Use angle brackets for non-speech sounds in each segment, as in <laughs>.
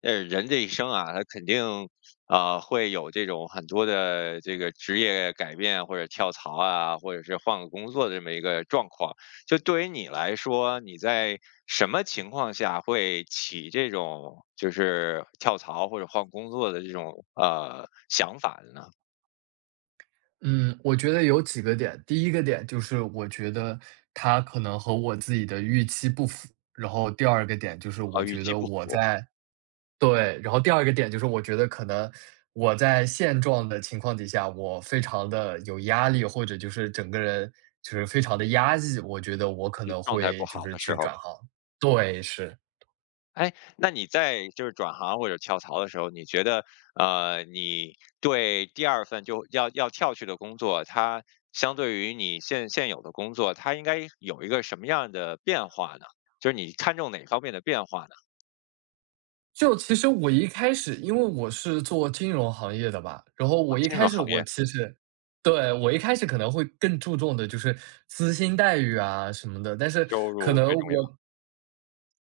人这一生啊，他肯定会有这种很多的这个职业改变或者跳槽啊，或者是换个工作的这么一个状况。就对于你来说，你在什么情况下会起这种就是跳槽或者换工作的这种想法的呢？嗯，我觉得有几个点。第一个点就是我觉得他可能和我自己的预期不符，然后第二个点就是啊，我与觉其得不我符，在对，然后第二个点就是我觉得可能我在现状的情况底下，我非常的有压力，或者就是整个人就是非常的压抑，我觉得我可就能状态不会就好是的时去候。转行。对，是。哎，那你在就是转行或者跳槽的时候，你觉得你对第二份就要跳去的工作，它相对于你现有的工作，它应该有一个什么样的变化呢？就是你看重哪方面的变化呢？就其实我一开始因为我是做金融行业的吧，然后啊，我一金开融始行我业其实对，我一开始可能会更注重的就是资薪待遇啊什么的，但是收可入能最重要。我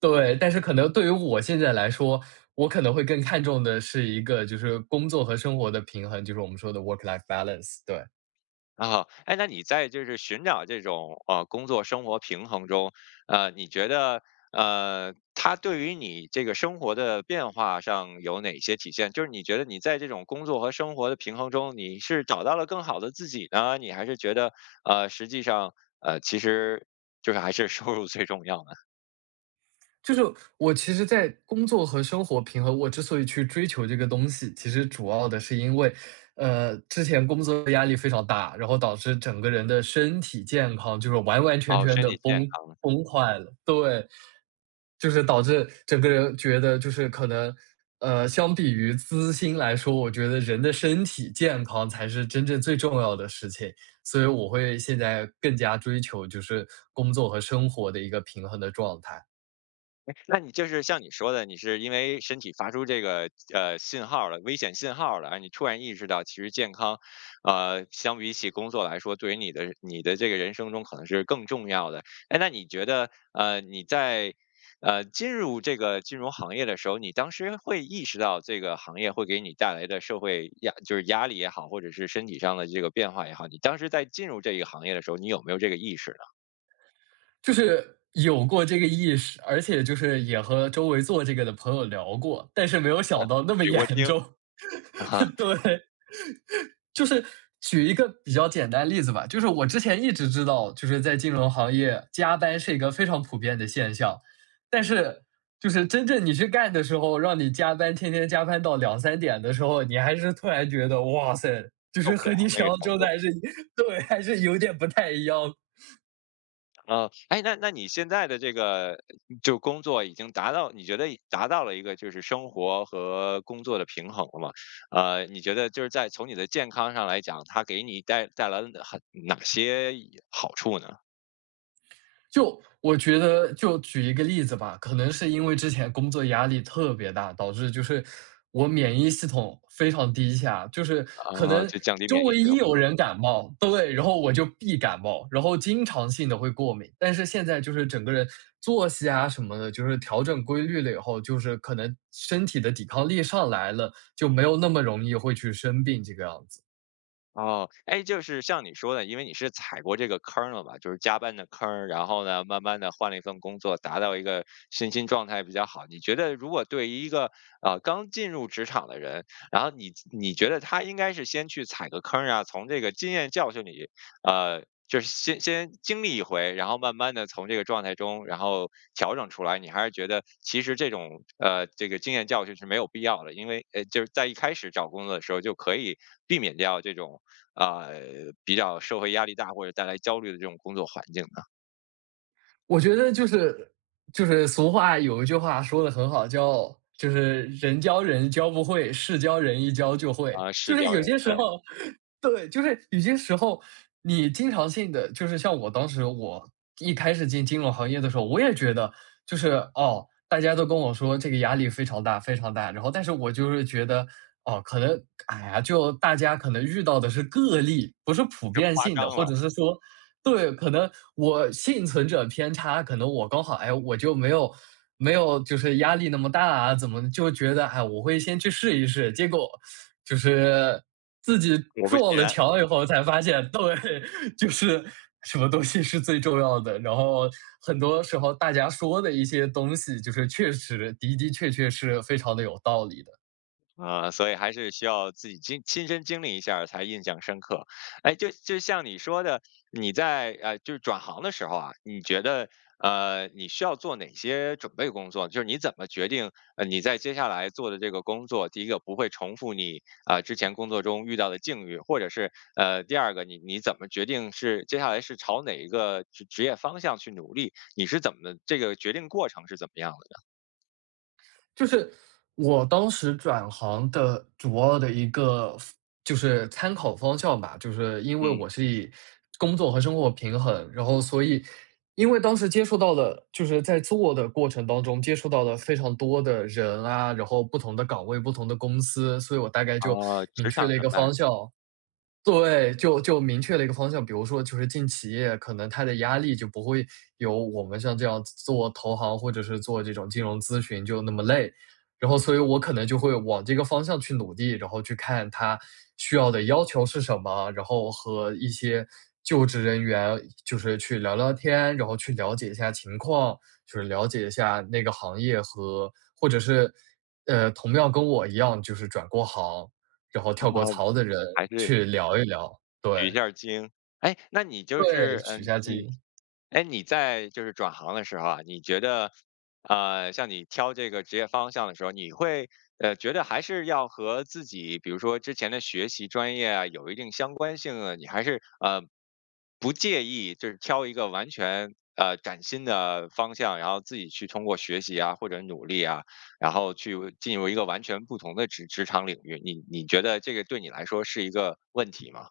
对，但是可能对于我现在来说，我可能会更看重的是一个就是工作和生活的平衡，就是我们说的 work life balance，对。啊，哎，那你在就是寻找这种工作生活平衡中，你觉得它对于你这个生活的变化上有哪些体现？就是你觉得你在这种工作和生活的平衡中，你是找到了更好的自己呢，你还是觉得实际上其实就是还是收入最重要呢？<laughs> 就是我其实，在工作和生活平衡，我之所以去追求这个东西，其实主要的是因为，之前工作压力非常大，然后导致整个人的身体健康就是完完全哦，全身的体健崩康。崩坏了。对，就是导致整个人觉得就是可能，相比于资薪来说，我觉得人的身体健康才是真正最重要的事情。所以我会现在更加追求就是工作和生活的一个平衡的状态。那你就是像你说的，你是因为身体发出这个信号了，危险信号了，啊，你突然意识到，其实健康，相比起工作来说，对于你的这个人生中可能是更重要的。哎，那你觉得，你在进入这个金融行业的时候，你当时会意识到这个行业会给你带来的社会压，就是压力也好，或者是身体上的这个变化也好，你当时在进入这个行业的时候，你有没有这个意识呢？就是有过这个意识，而且就是也和周围做这个的朋友聊过，但是没有想到那么举过严经重。啊，<laughs> <laughs> 对，就是举一个比较简单例子吧，就是我之前一直知道，就是在金融行业加班是一个非常普遍的现象，但是就是真正你去干的时候，让你加班，天天加班到两三点的时候，你还是突然觉得，哇塞，就受是不了和你那想个象程中的度。还是 <laughs> 对，还是有点不太一样。哎，那你现在的这个就工作已经达到，你觉得已达到了一个就是生活和工作的平衡了吗？你觉得就是在从你的健康上来讲，它给你带来了哪些好处呢？就我觉得，就举一个例子吧，可能是因为之前工作压力特别大，导致就是我免疫系统非常低下，就是可能就降低周免疫围系一统。有人感冒，对，然后我就必感冒，然后经常性的会过敏。但是现在就是整个人作息啊什么的，就是调整规律了以后，就是可能身体的抵抗力上来了，就没有那么容易会去生病这个样子。哦，哎，就是像你说的，因为你是踩过这个坑儿了吧，就是加班的坑儿，然后呢，慢慢的换了一份工作，达到一个身心状态比较好。你觉得如果对于一个刚进入职场的人，然后你觉得他应该是先去踩个坑儿啊，从这个经验教训里，就是先经历一回，然后慢慢的从这个状态中，然后调整出来。你还是觉得其实这种这个经验教训是没有必要的，因为就是在一开始找工作的时候就可以避免掉这种啊，比较社会压力大或者带来焦虑的这种工作环境呢？我觉得就是就是俗话有一句话说的很好，叫就是“人教人教不会，事教人一教就会”。啊，就是是教人，有些对，时候 <laughs> 对，就是有些时候你经常性的，就是像我当时我一开始进金融行业的时候，我也觉得就是，哦，大家都跟我说这个压力非常大非常大，然后但是我就是觉得，哦，可能，哎呀，就大家可能遇到的是个例，不是普就遍夸性的，张或了，者是说对，可能我幸存者偏差，可能我刚好，哎，我就没有就是压力那么大啊，怎么就觉得，哎，我会先去试一试，结果就是自己果不其撞了然。墙以后才发现，对，<laughs> 就是什么东西是最重要的。然后很多时候大家说的一些东西，就是确实的的确确是非常的有道理的。啊，所以还是需要自己亲身经历一下儿才印象深刻。哎，就像你说的，你在就是转行的时候啊，你觉得你需要做哪些准备工作？就是你怎么决定你在接下来做的这个工作，第一个不会重复你之前工作中遇到的境遇，或者是第二个你怎么决定是接下来是朝哪一个职业方向去努力？你是怎么的这个决定过程是怎么样的就是我当时转行的主要的一个就是参考方向吧，就是因呢？为嗯，我是以工作和生活平衡，然后所以因为当时接触到了，就是在做的过程当中接触到了非常多的人啊，然后不同的岗位、不同的公司，所以我大概就哦，明职场确了一人个脉，方向。对，就明确了一个方向，比如说就是进企业，可能它的压力就不会有我们像这样做投行或者是做这种金融咨询就那么累，然后所以我可能就会往这个方向去努力，然后去看它需要的要求是什么，然后和一些就职人员就是去聊聊天，然后去了解一下情况，就是了解一下那个行业和或者是同样跟我一样就是转过行。然后跳过 <laughs> 槽的人还是去聊一聊。取对，一下儿经。哎，那你就对，是取下机。你在就是转行的时候啊，你觉得，像你挑这个职业方向的时候，你会觉得还是要和自己，比如说之前的学习专业啊，有一定相关性啊，你还是不介意，就是挑一个完全崭新的方向，然后自己去通过学习啊或者努力啊，然后去进入一个完全不同的职场领域，你觉得这个对你来说是一个问题吗？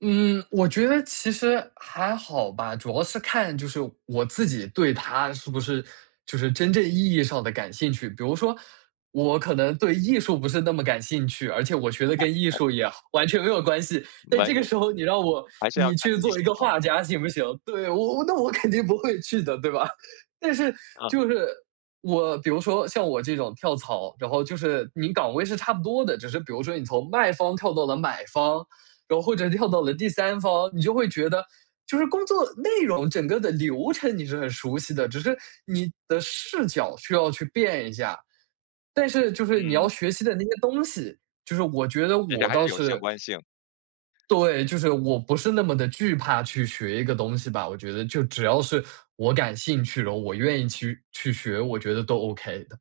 嗯，我觉得其实还好吧，主要是看就是我自己对它是不是就是真正意义上的感兴趣。比如说，我可能对艺术不是那么感兴趣，而且我学的跟艺术也完全没有关系。但完这全。个时候你让我还是要你看去自己喜做一个好，画家行不行？对，我那我肯定不会去的，对吧？<laughs> 但是嗯就是我，比如说像我这种跳槽，然后就是你岗位是差不多的，只是比如说你从卖方跳到了买方，然后或者跳到了第三方，你就会觉得，就是工作内容整个的流程你是很熟悉的，只是你的视角需要去变一下。但是就是你要嗯，学习的那些东西，就是我觉得而且我还是倒有相是关性。对，就是我不是那么的惧怕去学一个东西吧，我觉得就只要是我感兴趣，然后我愿意去学，我觉得都 OK 的。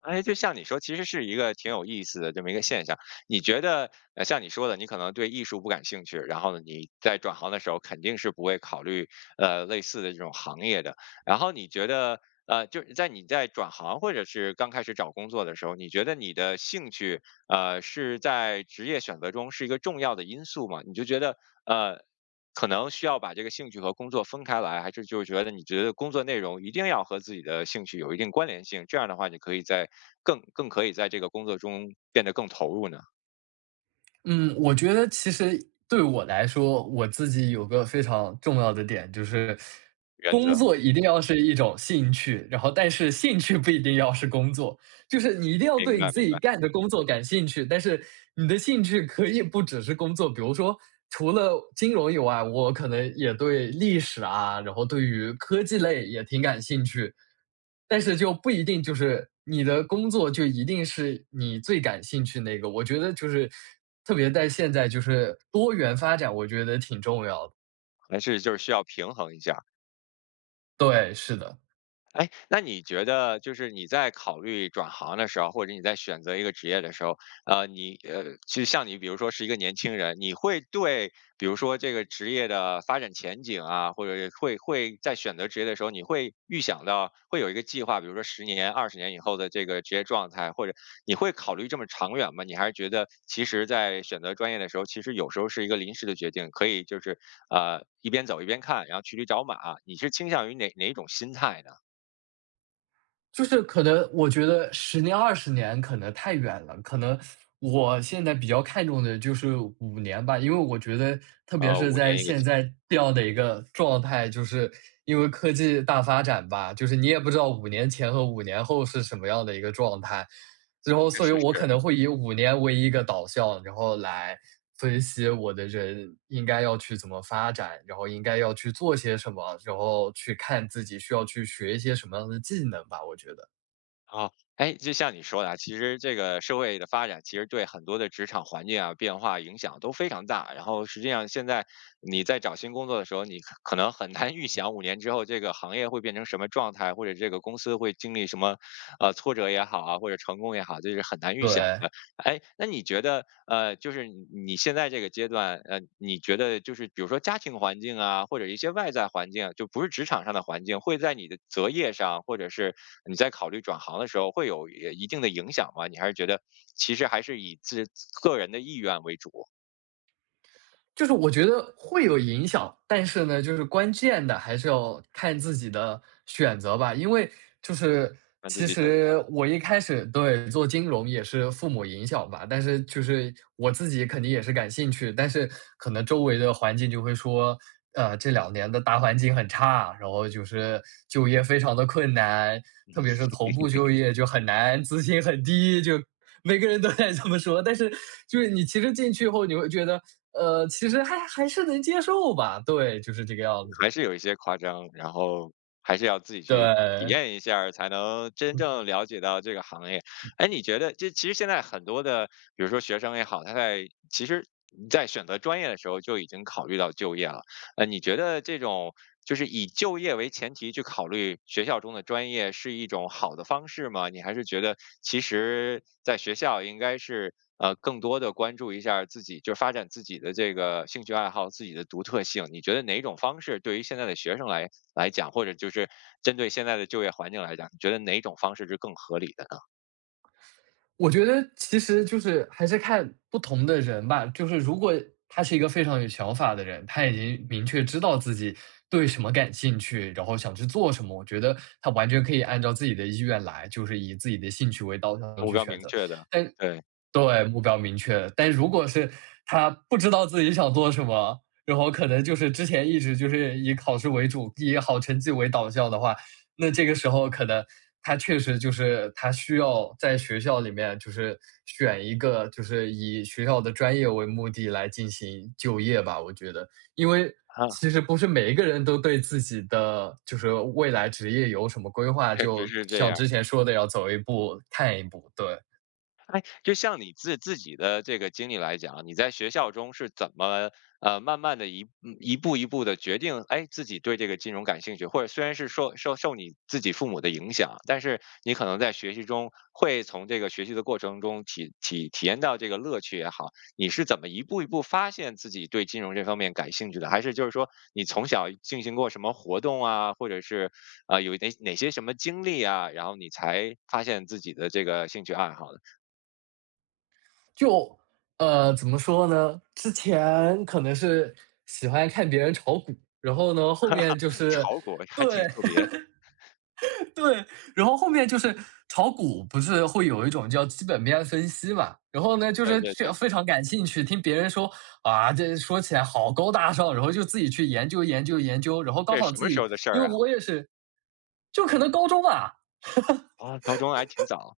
哎，就像你说，其实是一个挺有意思的这么一个现象。你觉得，像你说的，你可能对艺术不感兴趣，然后呢，你在转行的时候肯定是不会考虑类似的这种行业的。然后你觉得，就是你在转行或者是刚开始找工作的时候，你觉得你的兴趣，是在职业选择中是一个重要的因素吗？你就觉得，呃。可能需要把这个兴趣和工作分开来，还是就是觉得你觉得工作内容一定要和自己的兴趣有一定关联性，这样的话你可以在更可以在这个工作中变得更投入呢？嗯，我觉得其实对我来说，我自己有个非常重要的点，就是原工则，作一定要是一种兴趣，然后但是兴趣不一定要是工作。就是你一定要明对你白自明己白，干的工作感兴趣，但是你的兴趣可以不只是工作。比如说，除了金融以外，我可能也对历史啊，然后对于科技类也挺感兴趣，但是就不一定就是你的工作就一定是你最感兴趣那个。我觉得就是特别在现在，就是多元发展，我觉得挺重要的。还是就是需要平衡一下。对，是的。哎，那你觉得就是你在考虑转行的时候，或者你在选择一个职业的时候，你就像你比如说是一个年轻人，你会对比如说这个职业的发展前景啊，或者会在选择职业的时候，你会预想到会有一个计划，比如说十年、20年以后的这个职业状态，或者你会考虑这么长远吗？你还是觉得其实在选择专业的时候，其实有时候是一个临时的决定，可以就是一边走一边看，然后骑驴找马啊，你是倾向于哪一种心态呢？就是可能我觉得十年、二十年可能太远了，可能我现在比较看重的就是五年吧。因为我觉得特别是五在年一个现期，在这样的一个状态，就是因为科技大发展吧，就是你也不知道五年前和五年后是什么样的一个状态。之后，确所以实我可能是。会以五年为一个导向，然后来分析我的人应该要去怎么发展，然后应该要去做些什么，然后去看自己需要去学一些什么样的技能吧，我觉得，啊，哎，就像你说的啊，其实这个社会的发展，其实对很多的职场环境啊，变化影响都非常大。然后实际上现在你在找新工作的时候，你可能很难 <laughs> 预想5年之后这个行业会变成什么状态，或者这个公司会经历什么，挫折也好啊，或者成功也好，这是很难预想对。的。哎，那你觉得就是你现在这个阶段，你觉得就是比如说家庭环境啊，或者一些外在环境，就不是职场上的环境，会在你的择业上，或者是你在考虑转行的时候，会有一定的影响吗？你还是觉得其实还是以个人的意愿为主，就是我觉得会有影响，但是呢，就是关键的还是要看自己的选择吧。因为就是让自其己选择？实我一开始对做金融也是父母影响吧，但是就是我自己肯定也是感兴趣，但是可能周围的环境就会说，这两年的大环境很差，然后就是就业非常的困难，特别是头部就业就很难，资金很低，就每个人都在这么说，但是就是你其实进去后，你会觉得，其实还是能接受吧，对，就是这个样子。还是有一些夸张，然后还是要自己去体对，验一下儿，才能真正了解到这个行业。哎，你觉得这其实现在很多的，比如说学生也好，他在其实在选择专业的时候就已经考虑到就业了。你觉得这种就是以就业为前提去考虑学校中的专业是一种好的方式吗？你还是觉得其实在学校应该是更多的关注一下儿自己，就发展自己的这个兴趣爱好、自己的独特性？你觉得哪种方式对于现在的学生来讲，或者就是针对现在的就业环境来讲，你觉得哪种方式是更合理的呢？我觉得其实就是还是看不同的人吧，就是如果他是一个非常有想法的人，他已经明确知道自己对什么感兴趣，然后想去做什么，我觉得他完全可以按照自己的意愿来，就是以自己的兴趣为导向目去标选明择。确的，但对，对，目标明确。但如果是他不知道自己想做什么，然后可能就是之前一直就是以考试为主，以好成绩为导向的话，那这个时候可能他确实就是他需要在学校里面就是选一个就是以学校的专业为目的来进行就业吧，我觉得。因为啊，其实不是每一个人都对自己的就是未来职业有什么规划，确实就是这像样。之前说的要走一步看一步，对。就像你自己的这个经历来讲啊，你在学校中是怎么慢慢的一步一步的决定，哎，自己对这个金融感兴趣，或者虽然是受你自己父母的影响，但是你可能在学习中会从这个学习的过程中体验到这个乐趣也好，你是怎么一步一步发现自己对金融这方面感兴趣的？还是就是说你从小进行过什么活动啊，或者是有哪些什么经历啊，然后你才发现自己的这个兴趣爱好？就怎么说呢？之前可能是喜欢看别人炒股，然后呢，后面就是炒股还挺对 特别，<laughs> 对，然后后面就是炒股不是会有一种叫基本面分析嘛？然后呢，就对是对这对，非常感兴趣，听别人说啊，这说起来好高大上，然后就自己去研究研究研究，然后刚这是好什自么时己，候的事因儿为啊？我也是，就可能高中吧，啊，高中还挺早。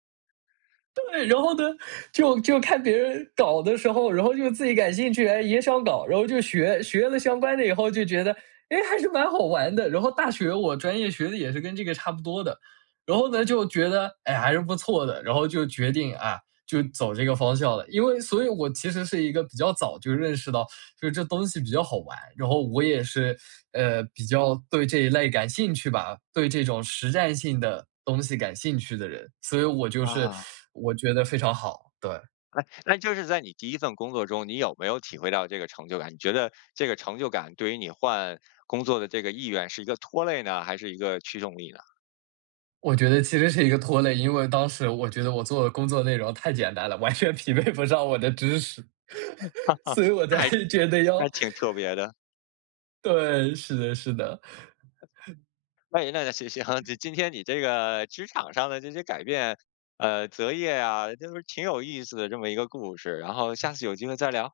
对，然后呢，就看别人搞的时候，然后就自己感兴趣，哎，也想搞，然后就学学了相关的以后，就觉得，哎，还是蛮好玩的。然后大学我专业学的也是跟这个差不多的，然后呢，就觉得，哎，还是不错的，然后就决定啊，就走这个方向了。因为所以我其实是一个比较早就认识到，就是这东西比较好玩，然后我也是，比较对这一类感兴趣吧，对这种实战性的东西感兴趣的人，所以我就是啊，我觉得非常好，对。哎，那就是在你第一份工作中，你有没有体会到这个成就感？你觉得这个成就感对于你换工作的这个意愿是一个拖累呢，还是一个驱动力呢？我觉得其实是一个拖累，因为当时我觉得我做的工作内容太简单了，完全匹配不上我的知识，<laughs> <laughs> 所以我那才还觉得那还要挺特别的。对，是的，是的。那行行，这今天你这个职场上的这些改变，择业啊，就是挺有意思的这么一个故事，然后下次有机会再聊。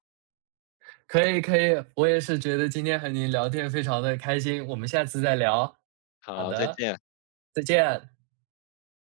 可以可以，我也是觉得今天和您聊天非常的开心，我们下次再聊。好好，再的，见。再见。